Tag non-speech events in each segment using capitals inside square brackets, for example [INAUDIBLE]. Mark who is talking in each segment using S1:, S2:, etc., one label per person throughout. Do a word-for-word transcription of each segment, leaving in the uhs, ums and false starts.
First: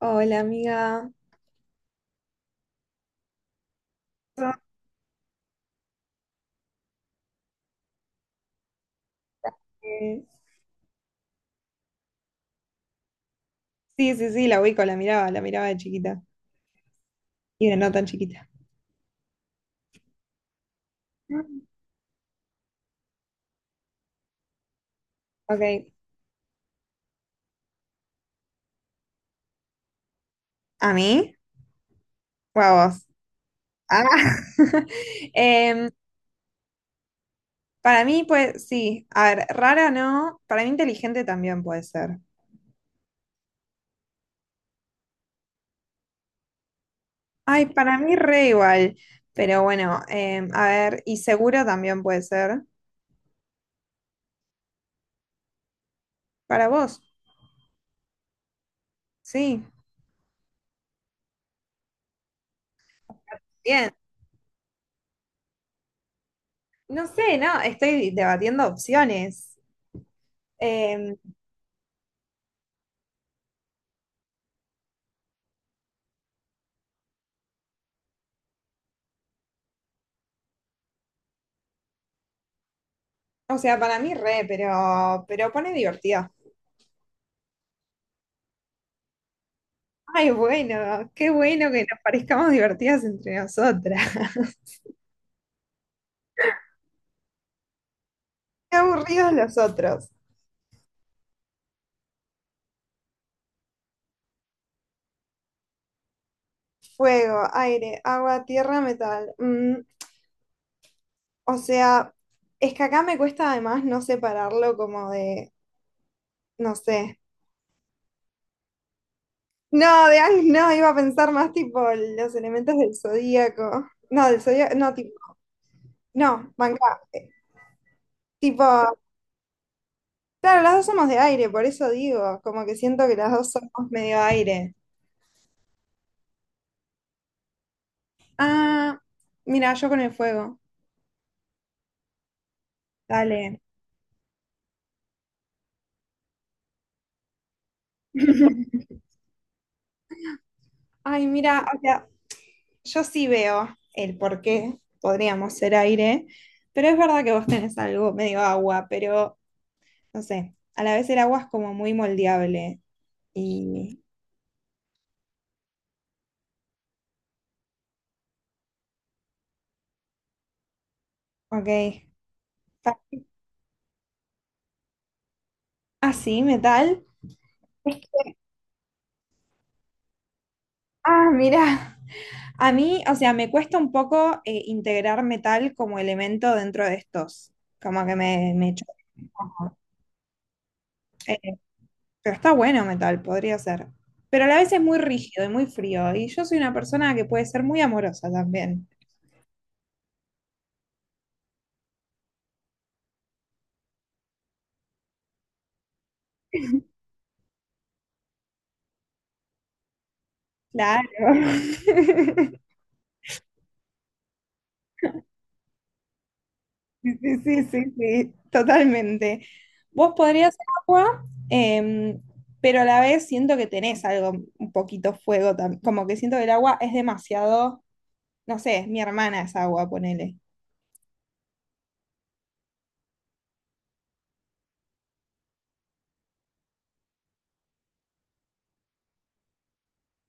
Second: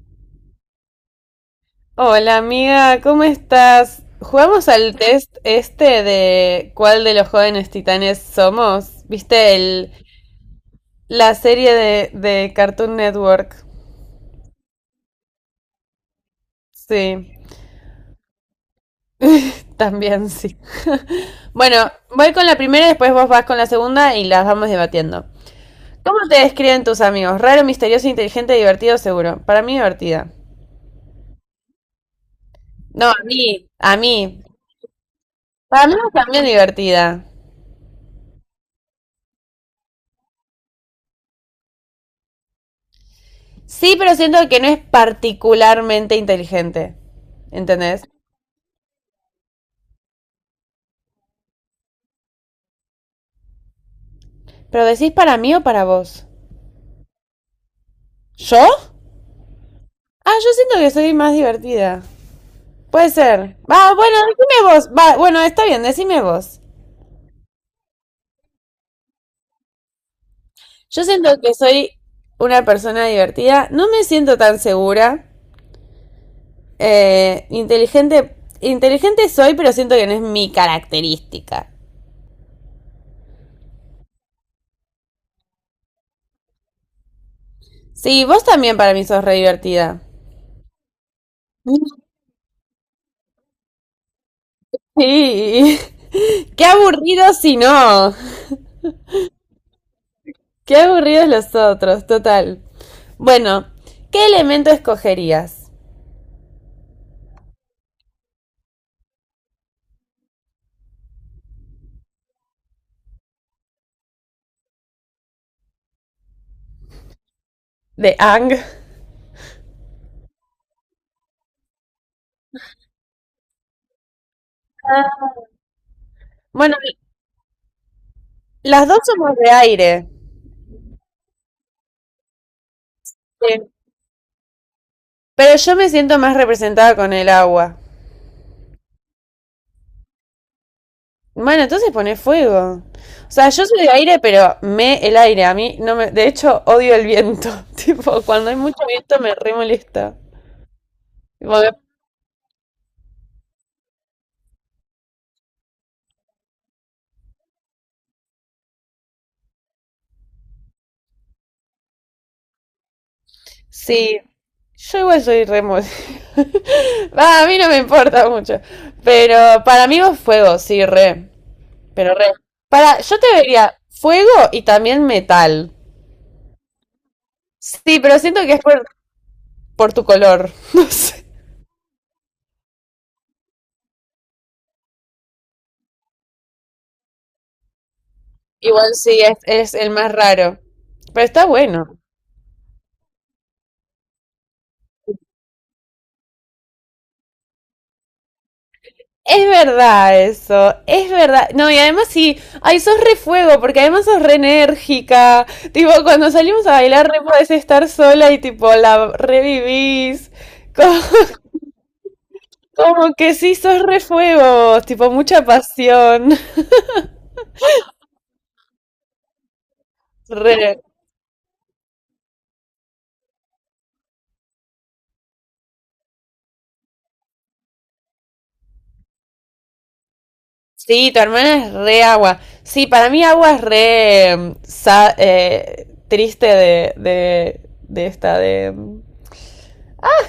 S1: Hola, amiga.
S2: Hola amiga, ¿cómo estás?
S1: ¿Cómo estás?
S2: Jugamos al test este de cuál de los jóvenes titanes somos. ¿Viste el,
S1: Sí,
S2: la serie de, de Cartoon Network?
S1: sí, sí, la ubico, la miraba, la miraba de chiquita.
S2: Sí,
S1: Y de no tan chiquita.
S2: también sí. [LAUGHS] Bueno, voy con la primera, después vos vas con la segunda y las vamos debatiendo.
S1: Ok.
S2: ¿Cómo te describen tus amigos? Raro, misterioso, inteligente, divertido, seguro. Para mí divertida.
S1: ¿A mí? ¿O a vos?
S2: No, a mí, a
S1: Ah.
S2: mí.
S1: [LAUGHS]
S2: Para
S1: Em,
S2: mí también divertida.
S1: para mí, pues, sí. A ver, rara no. Para mí inteligente también puede ser.
S2: Sí, pero siento que no es particularmente inteligente.
S1: Ay, para
S2: ¿Entendés?
S1: mí re igual. Pero bueno, em, a ver, y seguro también puede ser.
S2: ¿Pero decís para mí o para vos?
S1: Para vos,
S2: ¿Yo?
S1: sí.
S2: Ah, yo siento que soy más divertida. Puede ser.
S1: Bien.
S2: Va, bueno, decime vos. Va, bueno, está bien, decime vos.
S1: No sé, no, estoy debatiendo opciones.
S2: Yo
S1: Em,
S2: siento que soy una persona divertida. No me siento tan segura. Eh, inteligente. Inteligente soy, pero siento que no es mi característica.
S1: O sea, para mí re, pero, pero pone divertido.
S2: Sí, vos también para mí sos re divertida.
S1: Ay, bueno, qué bueno que nos parezcamos divertidas entre nosotras. [LAUGHS]
S2: Sí. [LAUGHS] Qué aburrido si no.
S1: Qué aburridos los otros.
S2: Qué aburridos los otros, total. Bueno, ¿qué elemento escogerías?
S1: Fuego, aire, agua, tierra, metal. Mm, o sea, es que acá me cuesta además no separarlo como de, no sé.
S2: De Ang.
S1: No, de Ang, no, iba a pensar más tipo los elementos del zodíaco. No, del zodíaco, no, tipo, no,
S2: Bueno,
S1: banca. eh, Tipo,
S2: las dos somos de aire.
S1: Claro, las dos somos de aire, por eso digo, como que siento que las dos
S2: Sí.
S1: somos medio aire.
S2: Pero yo me siento más representada con el agua.
S1: Ah, mira, yo con el fuego.
S2: Bueno, entonces pone fuego. O sea,
S1: Dale.
S2: yo soy de aire, pero me el aire. A mí no me. De hecho, odio el viento. [LAUGHS] Tipo, cuando hay mucho viento me re molesta.
S1: Ay,
S2: Tipo,
S1: mira,
S2: me-
S1: o sea, yo sí veo el por qué podríamos ser aire, pero es verdad que vos tenés algo medio agua, pero no sé, a la vez el agua es como muy moldeable. Y,
S2: Sí, yo igual soy re mol- [LAUGHS] Va, a mí no me importa mucho. Pero para mí vos fuego, sí, re.
S1: ok.
S2: Pero re. Para, yo te vería fuego y también metal.
S1: Ah, sí, metal.
S2: Sí, pero siento que es por, por tu color. [LAUGHS] No sé.
S1: Ah, mira. A mí, o sea, me cuesta un poco eh, integrar metal como elemento dentro de estos, como que me, me choca
S2: Igual sí,
S1: un
S2: es, es
S1: poco.
S2: el más raro. Pero
S1: Eh,
S2: está bueno.
S1: pero está bueno metal, podría ser. Pero a la vez es muy rígido y muy frío, y yo soy una persona que puede ser muy amorosa también.
S2: Es verdad eso, es verdad. No, y además sí, ay, sos re fuego, porque además sos re enérgica. Tipo, cuando salimos a bailar, re podés estar sola y tipo, la revivís. Co-
S1: Claro.
S2: [LAUGHS]
S1: [LAUGHS]
S2: Como, que sí, sos re fuego, tipo, mucha pasión.
S1: Sí, sí, sí, sí, totalmente. Vos podrías ser
S2: Re.
S1: agua, em, pero a la vez siento que tenés algo, un poquito fuego también, como que siento que el agua es demasiado, no sé, mi hermana es agua, ponele.
S2: Sí, tu hermana es re agua. Sí, para mí agua es re, mm, sa- eh, triste de, de, de esta, de... mm,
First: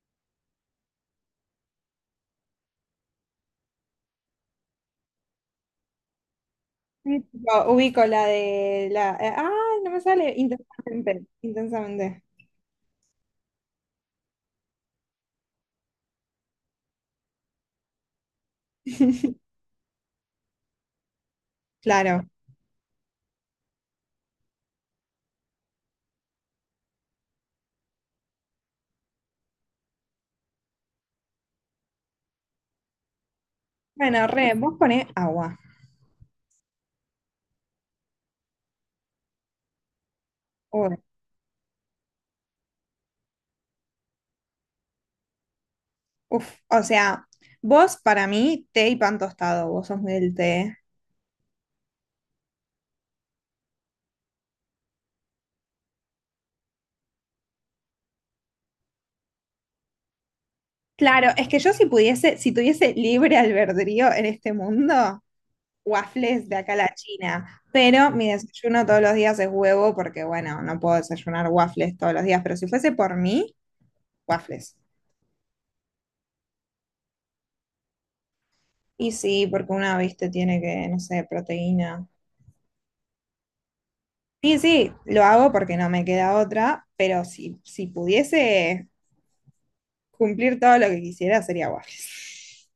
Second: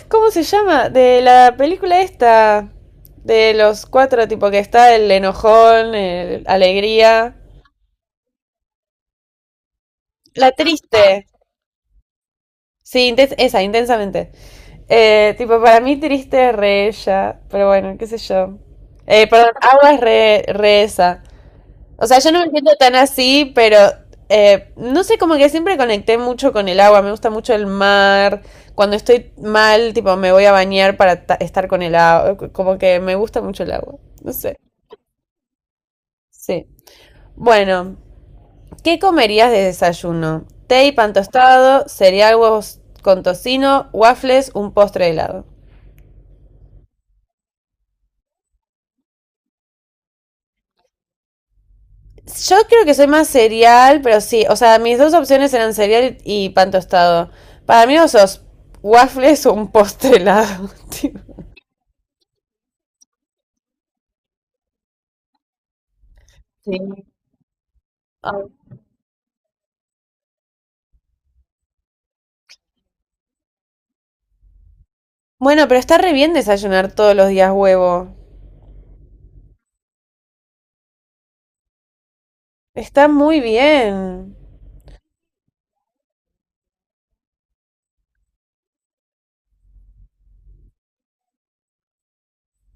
S2: ¿Cómo se llama? De la película esta, de los cuatro, tipo que está el enojón, el
S1: Sí,
S2: alegría,
S1: tipo, ubico la de la. eh, ah, no me sale.
S2: la
S1: Intensamente.
S2: triste.
S1: Intensamente.
S2: Sí, inten- esa, intensamente. Eh, tipo, para mí triste es re ella, pero bueno, qué sé yo. Eh, perdón,
S1: [LAUGHS]
S2: agua es re, re esa. O sea,
S1: Claro.
S2: yo no me siento tan así, pero eh, no sé, como que siempre conecté mucho con el agua. Me gusta mucho el mar. Cuando estoy mal, tipo, me voy a bañar para ta- estar con el agua. Como que me gusta mucho el agua.
S1: Bueno,
S2: No
S1: re,
S2: sé.
S1: vos ponés agua.
S2: Sí. Bueno, ¿qué comerías de desayuno? Té y
S1: Uy,
S2: pan tostado, cereal, huevos con tocino, waffles, un postre de helado.
S1: uf. O sea, vos para mí, té y pan tostado. Vos sos muy del té.
S2: Yo creo que soy más cereal, pero sí. O sea, mis dos opciones eran cereal y pan tostado. Para mí, no sos waffles o un postre helado. [LAUGHS] tío.
S1: Claro, es que yo si pudiese, si tuviese libre albedrío en este mundo. Waffles de
S2: Sí.
S1: acá a la China, pero mi
S2: Ay.
S1: desayuno todos los días es huevo porque, bueno, no puedo desayunar waffles todos los días, pero si fuese por mí, waffles.
S2: Bueno, pero está re bien desayunar todos los días huevo.
S1: Y sí, porque una, viste, tiene que, no sé, proteína.
S2: Está muy bien.
S1: Sí, sí, lo hago porque no me queda otra, pero si, si pudiese cumplir todo lo que quisiera sería waffles.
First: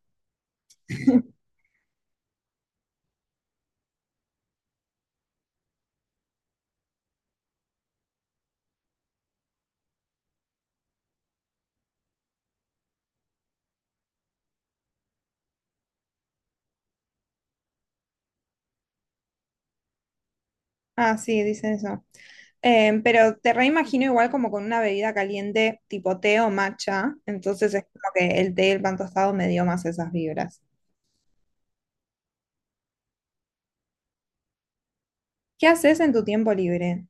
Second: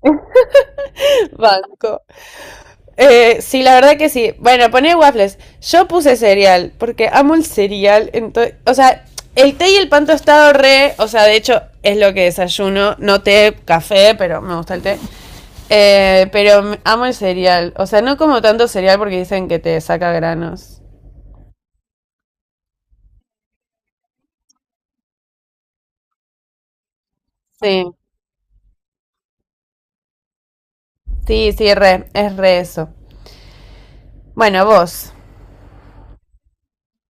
S2: [LAUGHS]
S1: [LAUGHS]
S2: Banco. Eh, sí, la verdad que sí. Bueno, pone waffles. Yo puse cereal, porque amo el cereal. Entonces, o sea, el té y el pan tostado re, o sea, de hecho es lo que desayuno. No té, café, pero me gusta el té. Eh, pero amo el cereal. O sea, no como tanto cereal porque dicen que te saca granos.
S1: Ah, sí, dicen eso. Em, pero te reimagino igual como con una bebida caliente tipo té o matcha, entonces es
S2: Sí,
S1: como que el té y el pan tostado me dio más esas vibras.
S2: sí, sí, re, es re eso. Bueno, vos.
S1: ¿Qué haces en tu tiempo libre?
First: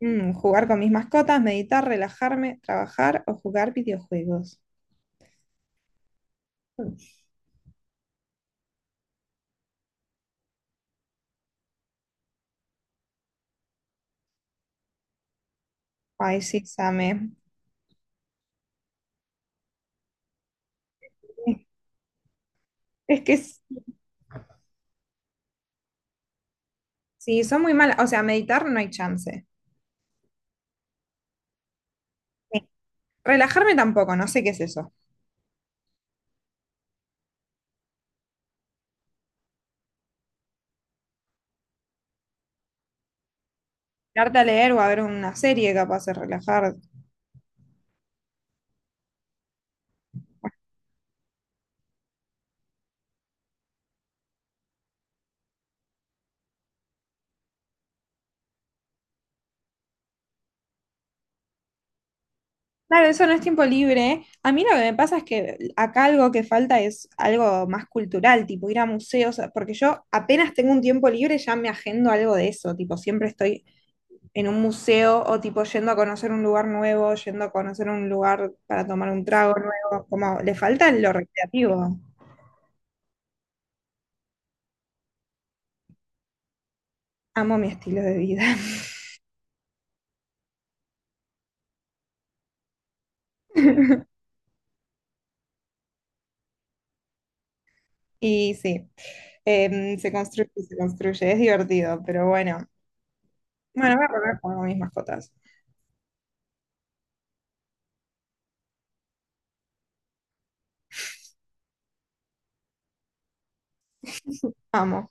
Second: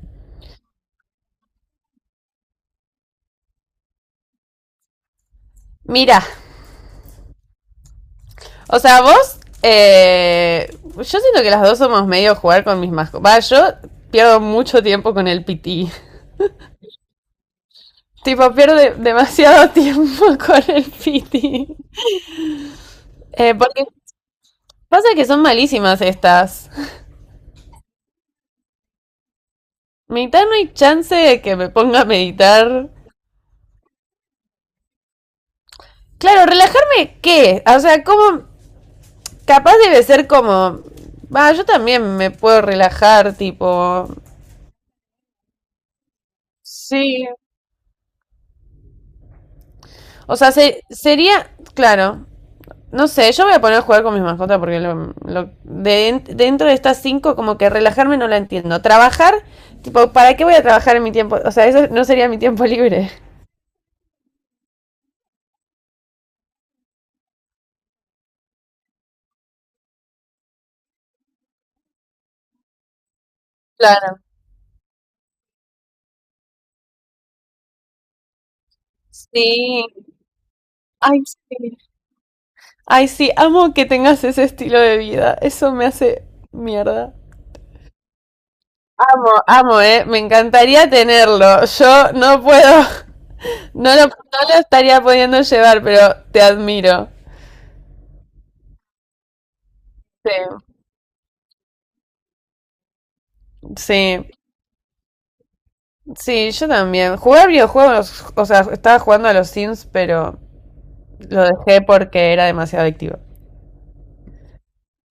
S1: Mm, jugar con mis mascotas, meditar, relajarme, trabajar o jugar videojuegos.
S2: Mira,
S1: Mm.
S2: o sea, vos, eh, yo siento que las dos somos medio jugar con mis mascotas. Va, yo pierdo mucho tiempo con el pití.
S1: Ay, sí, Same.
S2: Tipo, pierde demasiado [LAUGHS] tiempo con el piti.
S1: Es que
S2: Eh,
S1: s-
S2: porque pasa que son malísimas estas.
S1: sí, son muy malas. O sea, meditar no hay chance.
S2: Meditar no hay chance de que me ponga a
S1: Sí.
S2: meditar.
S1: Relajarme tampoco, no sé qué es eso.
S2: Claro, relajarme, ¿qué? O sea, como... Capaz debe ser como... Va, yo también me puedo relajar, tipo...
S1: Darte a leer o a ver una serie capaz de relajar.
S2: Sí. O sea, se- sería... Claro. No sé, yo voy a poner a jugar con mis mascotas porque lo- lo- de- dentro de estas cinco como que relajarme no la entiendo. Trabajar, tipo, ¿para qué voy a trabajar en mi tiempo? O sea, eso no sería mi tiempo
S1: Claro,
S2: libre.
S1: eso no es tiempo libre. A mí lo que me pasa es que acá algo que falta es algo más cultural, tipo ir a museos, porque yo apenas tengo un tiempo libre ya me agendo algo de eso, tipo siempre estoy
S2: Claro.
S1: en un museo o tipo yendo a conocer un lugar nuevo, yendo a conocer un lugar para tomar un trago
S2: Sí.
S1: nuevo, como le falta lo
S2: Ay, sí.
S1: recreativo.
S2: Ay, sí, amo que tengas ese estilo de vida. Eso me hace mierda.
S1: Amo mi estilo de vida.
S2: Amo, amo, eh. Me encantaría tenerlo. Yo no puedo, no lo,
S1: [LAUGHS]
S2: no lo estaría pudiendo llevar, pero te admiro.
S1: Y sí, em, se
S2: Sí.
S1: construye, y se construye, es divertido, pero bueno. Bueno, voy a
S2: Sí.
S1: volver con mis mascotas.
S2: Sí, yo también. Jugar videojuegos, o sea, estaba jugando a los Sims, pero lo dejé porque era demasiado adictivo.
S1: Amo.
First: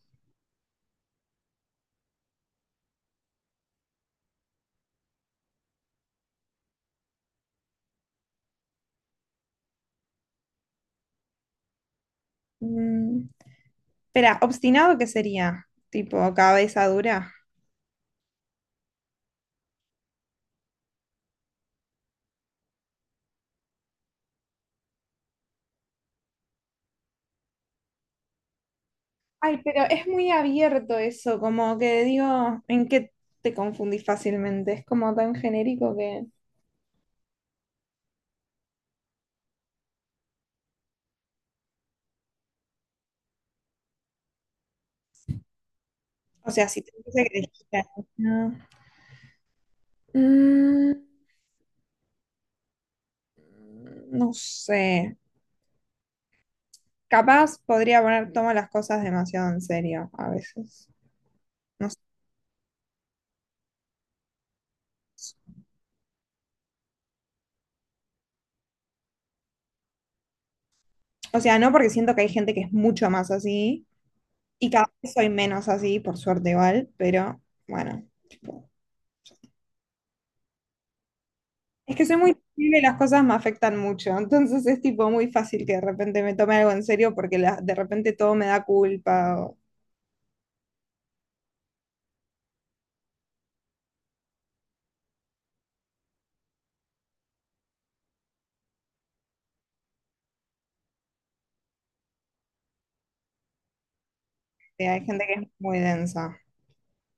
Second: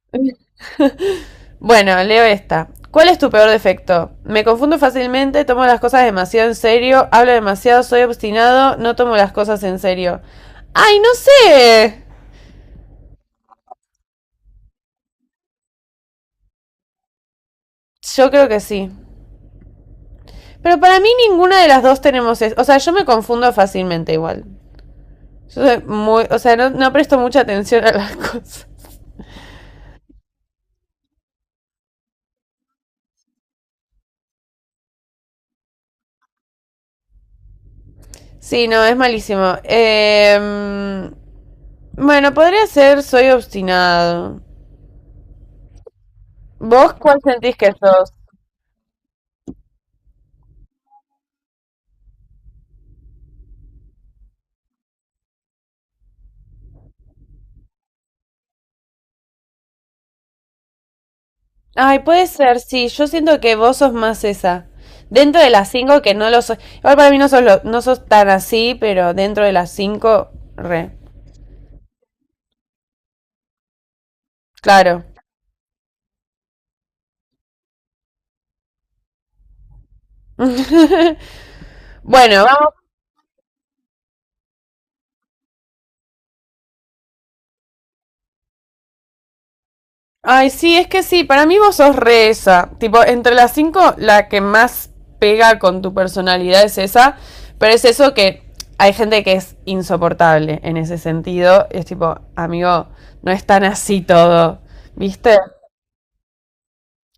S2: Bueno, leo esta. ¿Cuál es tu peor defecto? Me confundo fácilmente, tomo las cosas demasiado en serio, hablo demasiado, soy obstinado, no tomo las cosas en serio. ¡Ay, no sé!
S1: Mm. Espera, obstinado, ¿qué sería? Tipo, cabeza dura.
S2: Yo creo que sí. Pero para mí ninguna de las dos tenemos eso. O sea, yo me confundo fácilmente igual. Yo soy muy... O sea, no, no presto mucha atención a las [LAUGHS] cosas.
S1: Ay, pero es muy abierto eso, como que digo, ¿en qué te confundís fácilmente? Es como tan genérico que...
S2: Sí, no, es malísimo. Eh... Bueno, podría ser soy obstinado.
S1: O sea, si te
S2: ¿Vos cuál
S1: dice que
S2: sentís que
S1: dijiste,
S2: sos?
S1: no. Mm, no sé. Capaz podría poner, tomo las cosas demasiado en serio a veces. No sé.
S2: Ay, puede ser, sí. Yo siento que vos sos más esa. Dentro de las cinco que no lo sos. Igual para mí no sos, lo- no sos tan así, pero dentro de las cinco, re.
S1: O sea, no porque siento que hay gente que es mucho más así y cada
S2: Claro.
S1: vez soy menos así, por suerte igual, pero bueno.
S2: [LAUGHS]
S1: Es que soy muy
S2: Bueno, vamos
S1: sensible y las cosas me afectan mucho, entonces es tipo muy fácil que de repente me tome algo en serio porque la- de repente todo me da culpa o
S2: Ay, sí, es que sí, para mí vos sos re esa. Tipo, entre las cinco, la que más pega con tu personalidad es esa, pero es eso que hay gente que es insoportable en ese sentido. Es tipo, amigo, no es tan así todo,
S1: eh, hay gente que
S2: ¿viste?
S1: es muy densa.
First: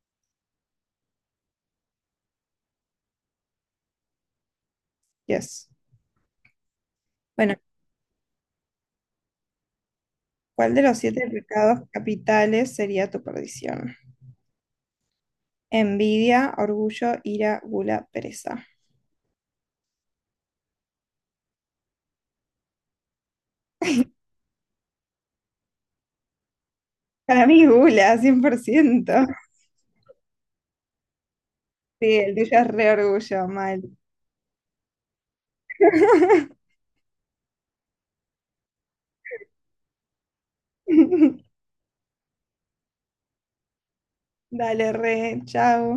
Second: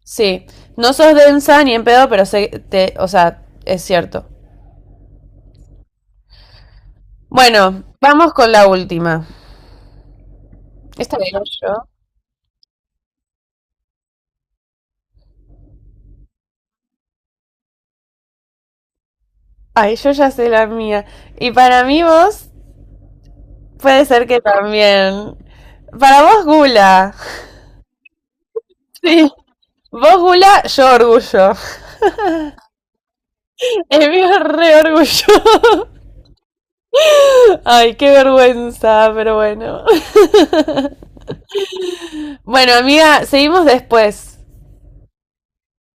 S2: Sí, no sos densa ni en pedo, pero sé, te, o sea, es cierto.
S1: Yes. Bueno,
S2: Bueno, vamos con la última.
S1: ¿cuál de los
S2: Esta la
S1: siete
S2: digo
S1: pecados
S2: yo.
S1: capitales sería tu perdición? Envidia, orgullo, ira, gula, pereza.
S2: Ay, yo ya sé la mía. Y para mí vos Puede ser que también. Para vos, Gula.
S1: Para mí gula, cien por ciento.
S2: Sí. Vos, Gula, yo orgullo.
S1: Sí, el tuyo es re orgullo, mal.
S2: El mío es re orgullo.
S1: [LAUGHS]
S2: [LAUGHS] Ay, qué vergüenza, pero bueno. [LAUGHS] Bueno, amiga, seguimos después.
S1: Dale, re, chao.